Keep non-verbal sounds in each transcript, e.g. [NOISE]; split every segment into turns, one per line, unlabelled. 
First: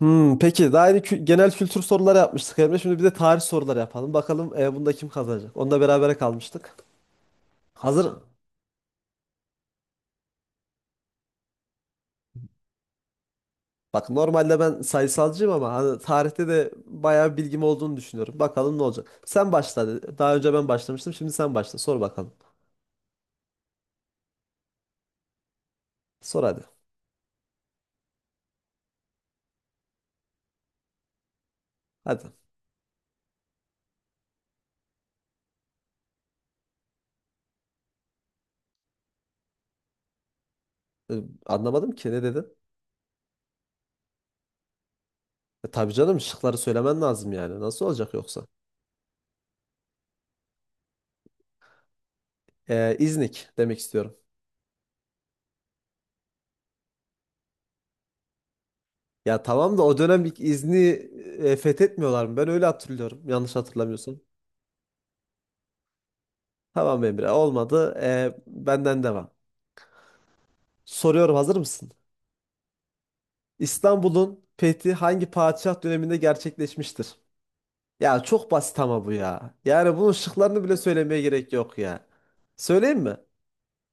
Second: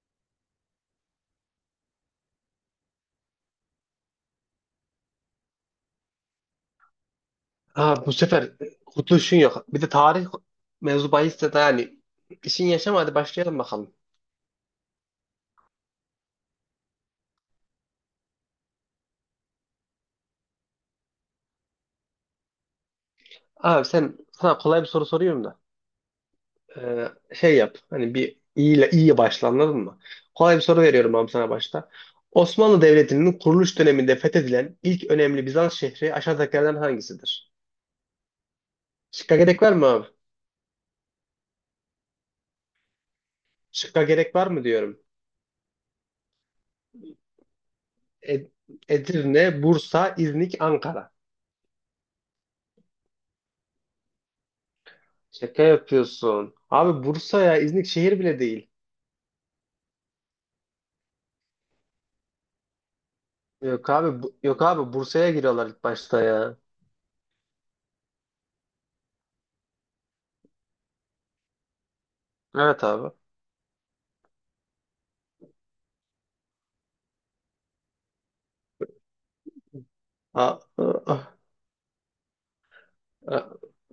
Peki daha yeni genel kültür soruları yapmıştık Emre. Şimdi bir de tarih soruları yapalım. Bakalım bunda kim kazanacak? Onu berabere kalmıştık.
Ha, bu
Hazır.
sefer kurtuluşun yok. Bir de tarih mevzu bahisse de yani işin yaşama hadi başlayalım bakalım.
Bak normalde ben sayısalcıyım ama hani tarihte de bayağı bilgim olduğunu düşünüyorum. Bakalım ne olacak. Sen başla. Dedi. Daha önce ben başlamıştım. Şimdi sen başla. Sor bakalım.
Abi sen sana kolay bir soru soruyorum da
Sor hadi.
Ee, şey yap, hani, bir iyiyle iyiye başla, anladın mı? Kolay bir soru veriyorum abi sana başta.
Hadi.
Osmanlı Devleti'nin kuruluş döneminde fethedilen ilk önemli Bizans şehri aşağıdakilerden hangisidir? Şıkka gerek var mı abi?
E, anlamadım ki ne dedin?
Şıkka gerek var mı diyorum.
Tabii canım şıkları söylemen lazım yani. Nasıl olacak yoksa?
Ed- Edirne, Bursa, İznik, Ankara.
İznik demek istiyorum.
Şaka yapıyorsun. Abi Bursa ya, İznik şehir bile değil.
Ya tamam da o dönem İznik'i fethetmiyorlar mı? Ben öyle hatırlıyorum. Yanlış
Yok
hatırlamıyorsam.
abi, Bursa'ya giriyorlar ilk başta ya.
Tamam Emre olmadı. Benden devam. Soruyorum hazır mısın?
Evet abi.
İstanbul'un fethi hangi padişah döneminde gerçekleşmiştir? Ya çok basit ama bu ya. Yani bunun
A-
şıklarını bile söylemeye
a-
gerek yok ya. Söyleyeyim mi?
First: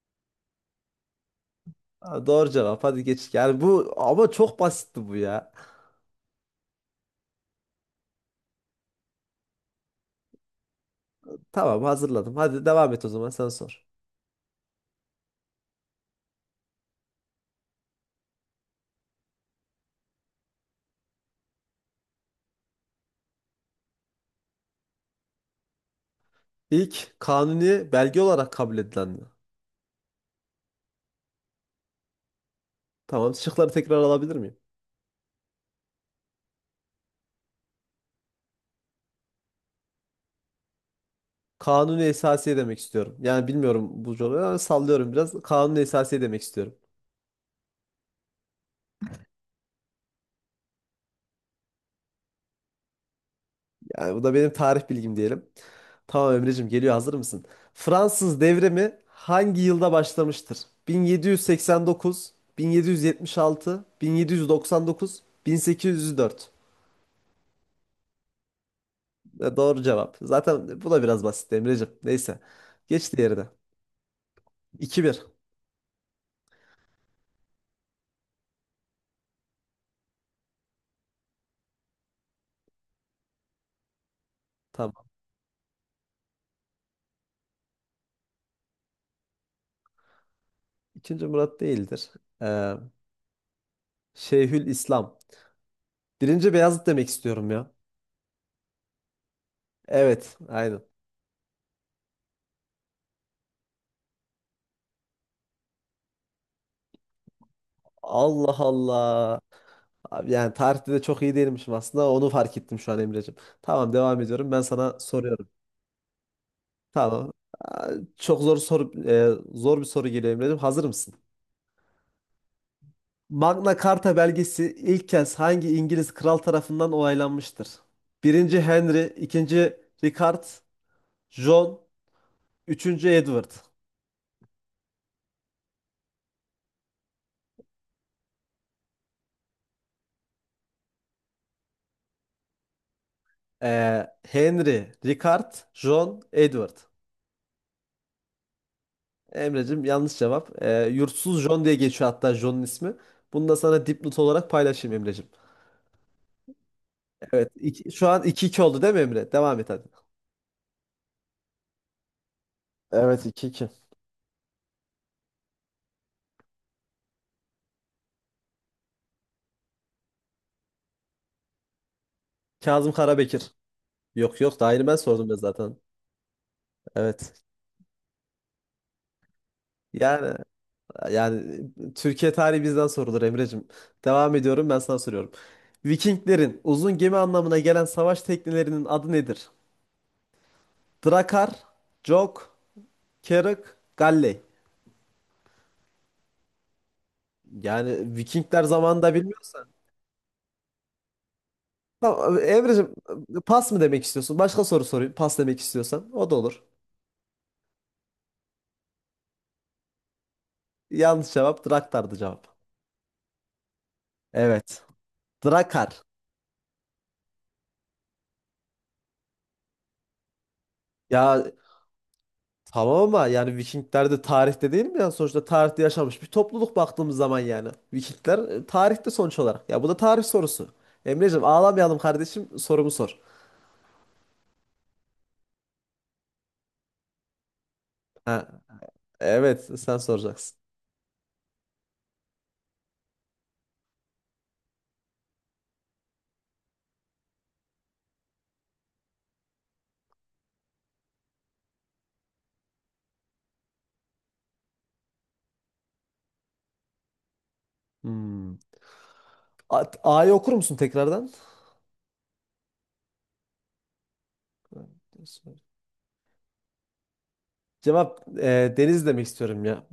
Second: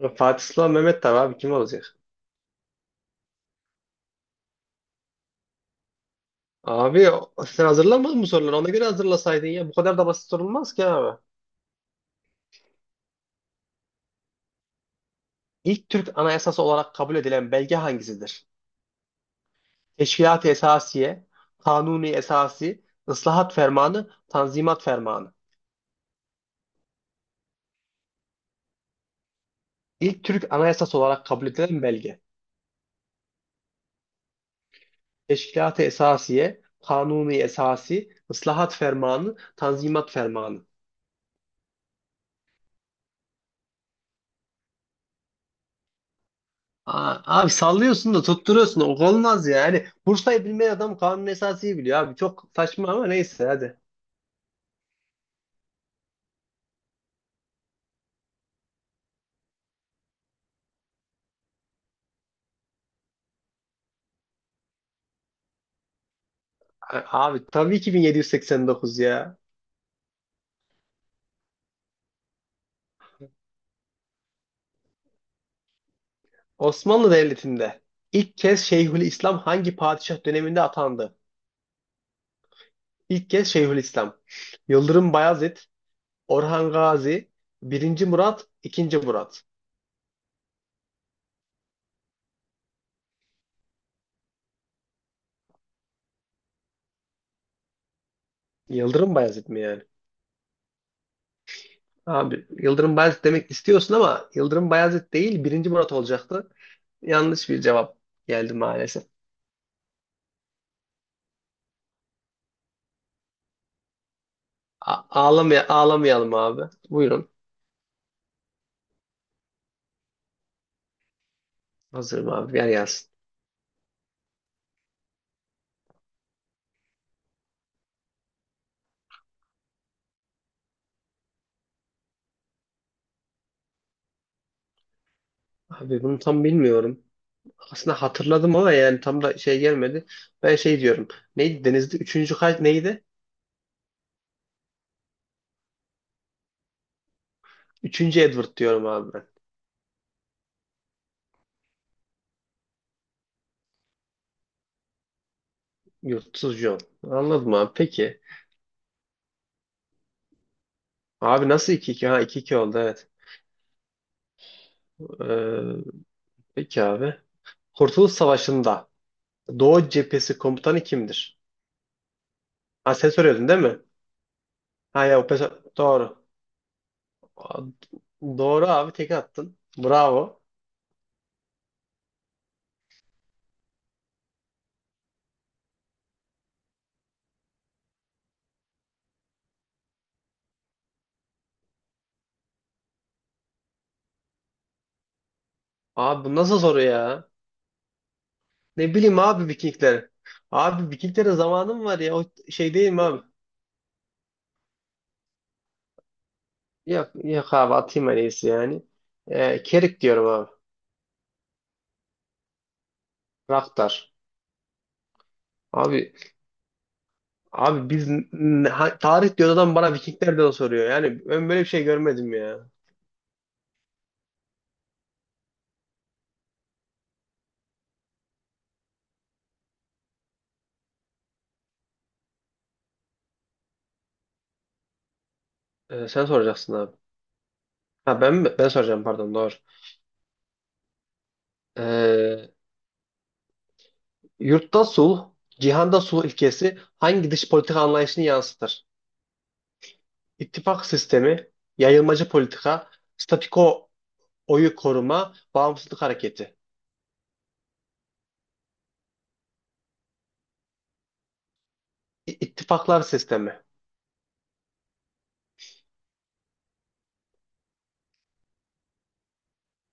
Fatih Sıla Mehmet, tabii abi, kim olacak?
Ha, doğru cevap hadi geç. Yani bu ama çok basitti bu ya.
Abi sen hazırlamadın mı soruları? Ona göre hazırlasaydın ya. Bu kadar da basit sorulmaz ki abi.
Tamam hazırladım. Hadi devam et o zaman sen sor.
İlk Türk Anayasası olarak kabul edilen belge hangisidir? Teşkilat-ı Esasiye, Kanuni Esasi, Islahat Fermanı, Tanzimat Fermanı.
İlk kanuni belge olarak kabul edilen mi?
İlk Türk Anayasası olarak kabul edilen belge.
Tamam şıkları tekrar alabilir miyim?
Teşkilat-ı Esasiye, Kanuni Esasi, Islahat Fermanı, Tanzimat Fermanı.
Kanuni esasiye demek istiyorum. Yani bilmiyorum bu cevabı ama sallıyorum biraz. Kanuni esasiye demek istiyorum.
Abi sallıyorsun da tutturuyorsun da olmaz ya. Yani Bursa'yı bilmeyen adam kanun esasıyı biliyor abi. Çok saçma ama neyse hadi.
Yani bu da benim tarih bilgim diyelim. Tamam Emre'cim geliyor hazır mısın? Fransız devrimi hangi yılda başlamıştır? 1789, 1776, 1799, 1804.
Abi tabii ki 1789 ya.
E, doğru cevap. Zaten bu da biraz basit Emre'cim. Neyse. Geç diğerine. 2-1.
Osmanlı Devleti'nde ilk kez Şeyhülislam hangi padişah döneminde atandı? İlk kez Şeyhülislam.
Tamam.
Yıldırım Bayezid, Orhan Gazi, Birinci Murat, 2. Murat.
İkinci Murat değildir. Ee, Şeyhül İslam. Birinci Beyazıt demek istiyorum ya.
Yıldırım Bayezid mi yani?
Evet. Aynen.
Abi Yıldırım Bayezid demek istiyorsun ama Yıldırım Bayezid değil, Birinci Murat olacaktı. Yanlış bir cevap geldi
Allah
maalesef.
Allah. Abi yani tarihte de çok iyi değilmişim aslında. Onu fark ettim şu an Emre'cim. Tamam devam ediyorum. Ben sana
A-
soruyorum.
ağlamaya ağlamayalım abi. Buyurun.
Tamam. Aa, çok zor soru zor bir soru geliyor Emre'cim. Hazır mısın?
Hazırım abi. Yer gelsin.
Magna Carta belgesi ilk kez hangi İngiliz kral tarafından onaylanmıştır? Birinci Henry, ikinci Richard, John, üçüncü Edward.
Abi bunu tam bilmiyorum. Aslında hatırladım ama yani tam da şey gelmedi. Ben şey diyorum. Neydi denizde? Üçüncü kalp neydi?
Henry, Richard, John, Edward.
Üçüncü Edward diyorum abi ben.
Emre'cim yanlış cevap. Yurtsuz John diye geçiyor hatta John'un ismi. Bunu da sana dipnot olarak paylaşayım Emre'cim.
Yurtsuz John.
Evet.
Anladım abi.
Şu
Peki.
an iki iki oldu değil mi Emre? Devam et hadi.
Abi nasıl 2-2? Ha, 2-2 oldu, evet.
Evet iki iki.
Ee, peki abi. Kurtuluş Savaşı'nda Doğu Cephesi komutanı kimdir?
Kazım
Ha, sen soruyordun
Karabekir.
değil mi?
Yok yok daha yeni ben
Ha ya, o
sordum ya zaten.
doğru.
Evet.
Doğru abi, tek attın.
Yani
Bravo.
yani Türkiye tarihi bizden sorulur Emre'cim. Devam ediyorum ben sana soruyorum. Vikinglerin uzun gemi anlamına gelen savaş teknelerinin adı nedir? Drakar, Jok, Keruk, Galley.
Abi bu nasıl soru ya?
Yani Vikingler
Ne
zamanında
bileyim abi
bilmiyorsan.
Vikingler. Abi Vikinglere zamanım var ya. O
Tamam
şey değil
Emre'cim
mi abi?
pas mı demek istiyorsun? Başka soru sorayım. Pas demek istiyorsan o da olur.
Yok, yok abi, atayım en iyisi yani. Kerik diyorum abi.
Yanlış cevap Draktar'dı cevap.
Raktar.
Evet. Drakar.
Abi abi, tarih diyor adam, bana Vikinglerden soruyor. Yani
Ya
ben böyle bir şey görmedim ya.
tamam ama yani Vikingler de tarihte değil mi? Yani sonuçta tarihte yaşamış bir topluluk baktığımız zaman yani. Vikingler tarihte sonuç olarak. Ya bu da tarih sorusu. Emreciğim ağlamayalım kardeşim sorumu sor.
Sen soracaksın abi. Ha, ben mi?
Ha,
Ben soracağım, pardon, doğru.
evet sen soracaksın.
Ee, yurtta sulh, cihanda sulh ilkesi hangi dış politika anlayışını yansıtır? İttifak sistemi, yayılmacı politika, statiko oyu koruma, bağımsızlık hareketi.
Hmm. A'yı okur musun tekrardan?
İttifaklar sistemi,
Cevap deniz demek istiyorum ya.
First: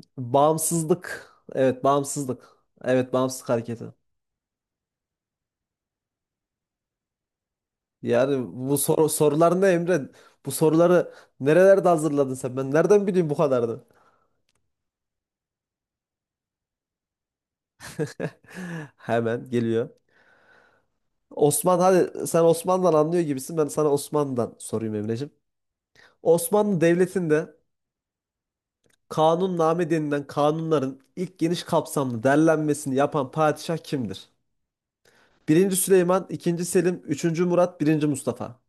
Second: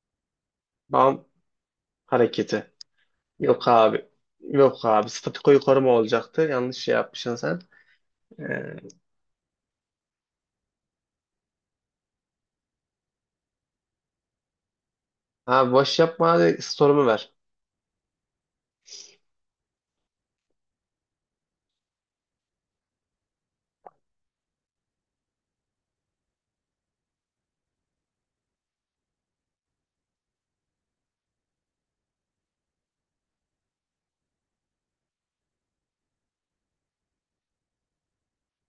bağım
Bağımsızlık. Evet bağımsızlık.
hareketi.
Evet bağımsızlık
Yok
hareketi.
abi. Yok abi. Statikoyu koruma olacaktı. Yanlış şey yapmışsın sen.
Yani
Ee,
bu sorular ne Emre? Bu soruları nerelerde hazırladın sen? Ben nereden bileyim bu kadarını?
abi boş yapma, hadi sorumu ver.
[LAUGHS] Hemen geliyor. Osman hadi sen Osman'dan anlıyor gibisin. Ben sana Osman'dan sorayım Emreciğim. Osmanlı Devleti'nde kanunname denilen kanunların ilk geniş kapsamlı derlenmesini yapan padişah kimdir? Birinci Süleyman, ikinci Selim, üçüncü Murat, birinci Mustafa.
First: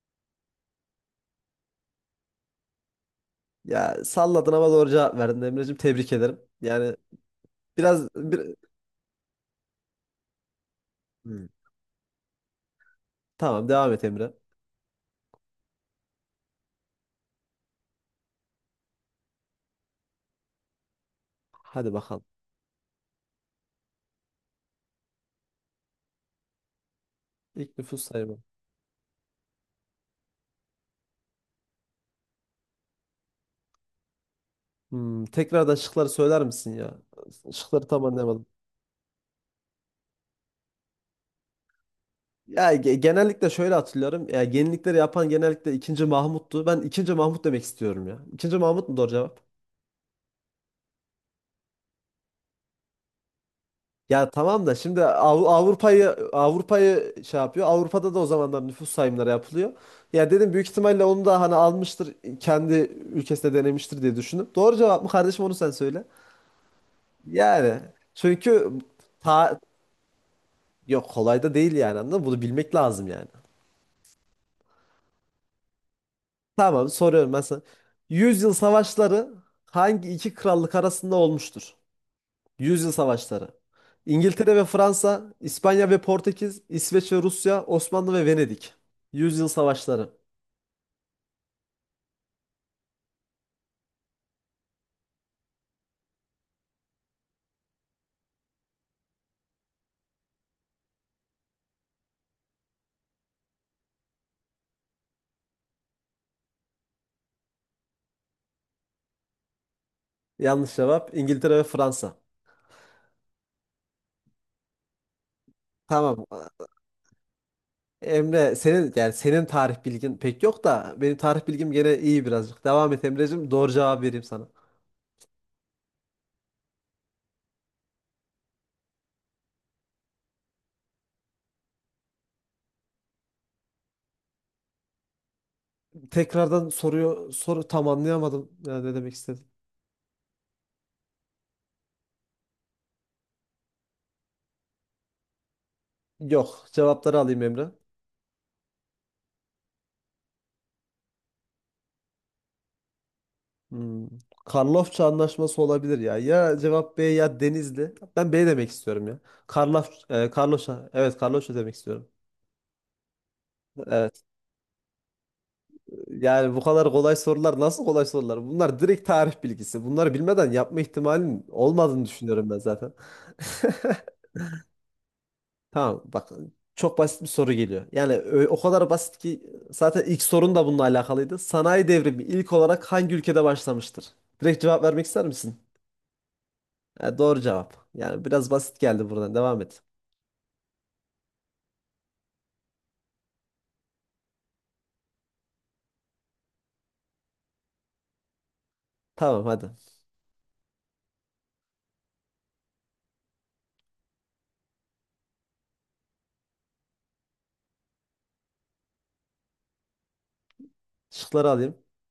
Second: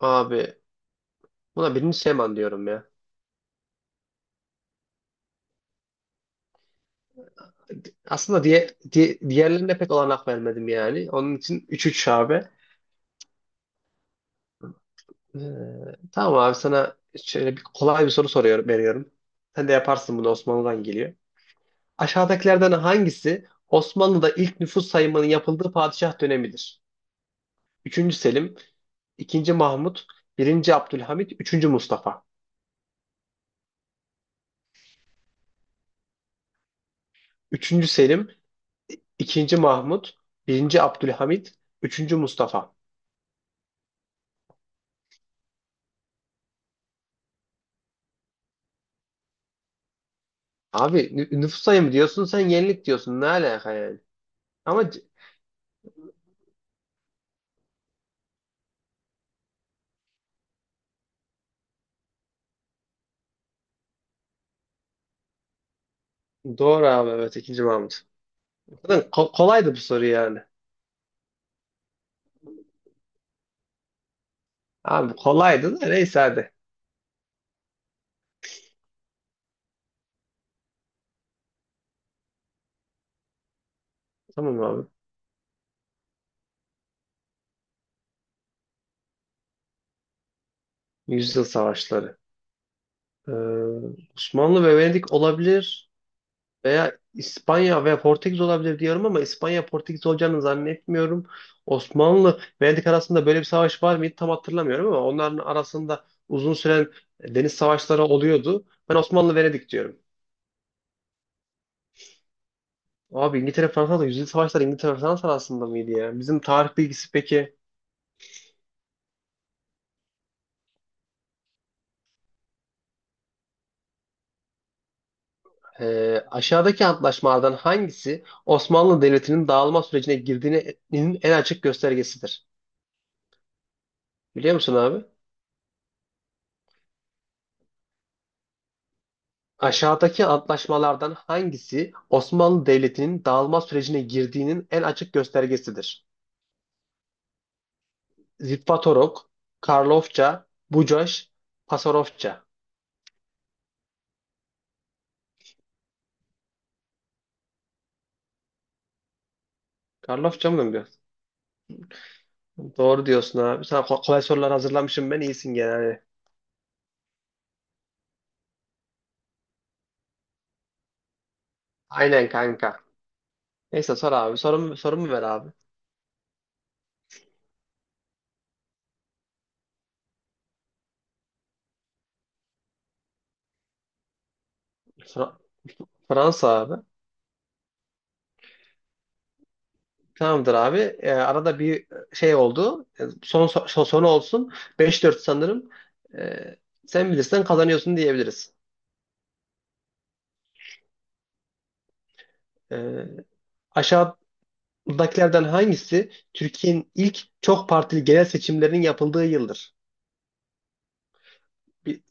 Abi buna birinci Süleyman diyorum ya.
Ya salladın ama doğru cevap verdin Emreciğim. Tebrik ederim. Yani biraz
Aslında
bir...
diğerlerine pek olanak vermedim yani. Onun
Hmm.
için 3-3 abi.
Tamam devam et Emre.
Ee, tamam abi, sana şöyle bir kolay bir soru soruyorum, veriyorum. Sen de yaparsın bunu, Osmanlı'dan geliyor.
Hadi bakalım.
Aşağıdakilerden hangisi Osmanlı'da ilk nüfus sayımının yapıldığı padişah dönemidir?
İlk nüfus
Üçüncü
sayımı.
Selim, 2. Mahmut, Birinci Abdülhamit, Üçüncü Mustafa.
Hmm, tekrardan şıkları söyler misin ya? Şıkları
Üçüncü
tam
Selim,
anlayamadım.
2. Mahmut, Birinci Abdülhamit, Üçüncü
Ya
Mustafa.
genellikle şöyle hatırlıyorum. Ya yenilikleri yapan genellikle ikinci Mahmut'tu. Ben ikinci Mahmut demek istiyorum ya. İkinci Mahmut mu doğru cevap?
Abi nüfus sayımı diyorsun, sen yenilik diyorsun, ne alaka yani?
Ya tamam da
Ama
şimdi Avrupa'yı şey yapıyor. Avrupa'da da o zamanlar nüfus sayımları yapılıyor. Ya dedim büyük ihtimalle onu da hani almıştır kendi ülkesinde denemiştir diye düşündüm. Doğru cevap mı kardeşim onu sen söyle.
doğru abi, evet, 2.
Yani
Mahmut.
çünkü
Zaten
ta
kolaydı bu soru yani.
yok kolay da değil yani anladın mı? Bunu bilmek lazım yani.
Abi kolaydı da neyse hadi.
Tamam soruyorum ben sana. Yüzyıl savaşları hangi iki krallık arasında olmuştur? Yüzyıl savaşları. İngiltere
Tamam
ve
abi.
Fransa, İspanya ve Portekiz, İsveç ve Rusya, Osmanlı ve Venedik. Yüzyıl savaşları.
Yüzyıl savaşları. Ee, Osmanlı ve Venedik olabilir. Veya İspanya ve Portekiz olabilir diyorum, ama İspanya Portekiz olacağını zannetmiyorum. Osmanlı Venedik arasında böyle bir savaş var mıydı tam hatırlamıyorum, ama onların arasında uzun süren deniz savaşları oluyordu. Ben Osmanlı Venedik diyorum.
Yanlış cevap İngiltere ve Fransa.
Abi İngiltere Fransa, da yüzyıl savaşları İngiltere Fransa arasında mıydı ya?
Tamam.
Bizim tarih bilgisi peki.
Emre senin yani tarih bilgin pek yok da benim tarih bilgim gene iyi birazcık. Devam et Emreciğim. Doğru cevap vereyim sana.
Aşağıdaki antlaşmalardan hangisi Osmanlı Devleti'nin dağılma sürecine girdiğinin en açık göstergesidir? Biliyor musun abi?
Tekrardan soruyor soru tam anlayamadım. Ya ne demek istedim?
Aşağıdaki antlaşmalardan hangisi Osmanlı Devleti'nin dağılma sürecine girdiğinin en açık göstergesidir?
Yok. Cevapları alayım Emre.
Zitvatorok, Karlofça, Bucaş, Pasarofça.
Hmm. Karlofça anlaşması olabilir ya. Ya cevap B ya Denizli. Ben B demek istiyorum ya. Karlaf,
Karlofça mı diyor?
Karloşa. Evet Karloşa demek istiyorum.
Doğru diyorsun abi. Sana kolay
Evet.
sorular hazırlamışım ben. İyisin genelde.
Yani bu kadar kolay sorular nasıl kolay sorular? Bunlar direkt tarih bilgisi. Bunları bilmeden yapma ihtimalin olmadığını
Aynen
düşünüyorum ben
kanka.
zaten. [LAUGHS]
Neyse sor abi. Sorumu ver abi.
Tamam bak çok basit bir soru geliyor. Yani o kadar basit ki zaten ilk sorun da bununla alakalıydı. Sanayi devrimi ilk olarak hangi ülkede başlamıştır? Direkt cevap vermek ister
Fra-
misin?
Fransa abi.
Ha, doğru cevap. Yani biraz basit geldi buradan. Devam et.
Tamamdır abi. Arada bir şey oldu. Son olsun. 5-4 sanırım. Ee, sen bilirsen kazanıyorsun diyebiliriz.
Tamam hadi.
Ee, Aşağıdakilerden hangisi Türkiye'nin ilk çok partili genel seçimlerinin yapıldığı yıldır?
Şıkları alayım.
Bi-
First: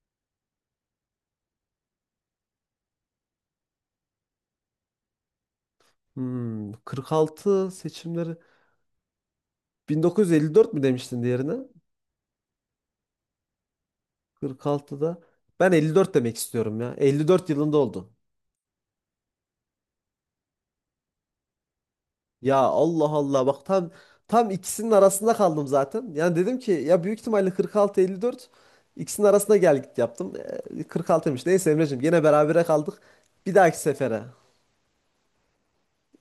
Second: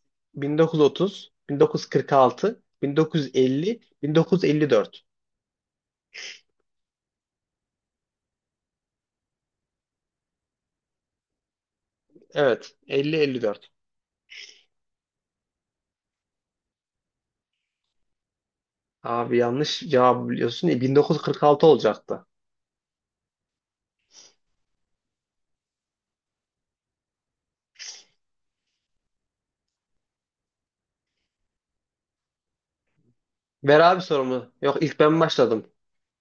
1930, 1946, 1950, 1954.
Hmm, 46 seçimleri 1954 mü demiştin diğerine?
Evet, 50-54.
46'da. Ben 54 demek istiyorum ya. 54 yılında oldu.
Abi yanlış cevap biliyorsun. 1946 olacaktı.
Ya Allah Allah bak tam ikisinin arasında kaldım zaten. Yani dedim ki ya büyük ihtimalle 46 54 ikisinin arasında gel git yaptım. 46'ymış. Neyse Emreciğim gene berabere kaldık. Bir dahaki
Ver abi
sefere.
sorumu. Yok, ilk ben başladım.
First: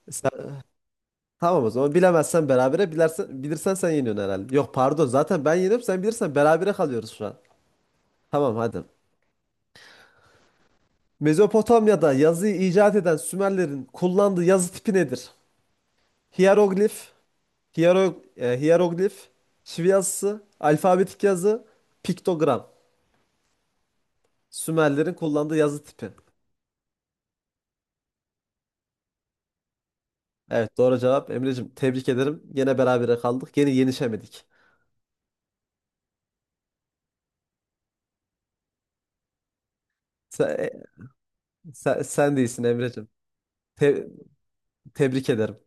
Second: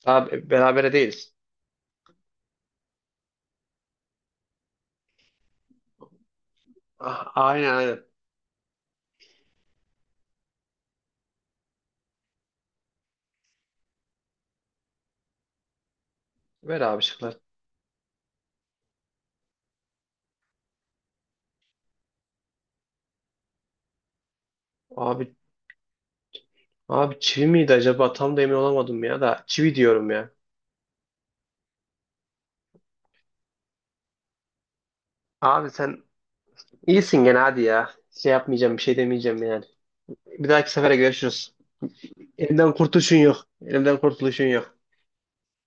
Abi berabere değiliz.
Tamam o zaman bilemezsen berabere bilirsen sen yeniyorsun herhalde. Yok pardon zaten ben yeniyorum sen bilirsen berabere kalıyoruz şu
Ah,
an.
aynen aynen.
Tamam hadi. Mezopotamya'da yazıyı icat eden Sümerlerin kullandığı yazı tipi nedir?
Ver abi
Hieroglif,
şıklar.
hieroglif, şive yazısı, alfabetik yazı, piktogram. Sümerlerin
Abi
kullandığı yazı tipi.
abi çivi miydi acaba? Tam da emin olamadım, ya da çivi diyorum ya.
Evet doğru cevap Emre'cim tebrik ederim. Yine berabere kaldık. Yine yenişemedik.
Abi sen İyisin gene hadi ya. Şey yapmayacağım, bir şey demeyeceğim yani.
Sen,
Bir dahaki sefere görüşürüz.
sen değilsin
Elimden
Emre'cim.
kurtuluşun yok. Elimden
Te-
kurtuluşun yok.
tebrik ederim.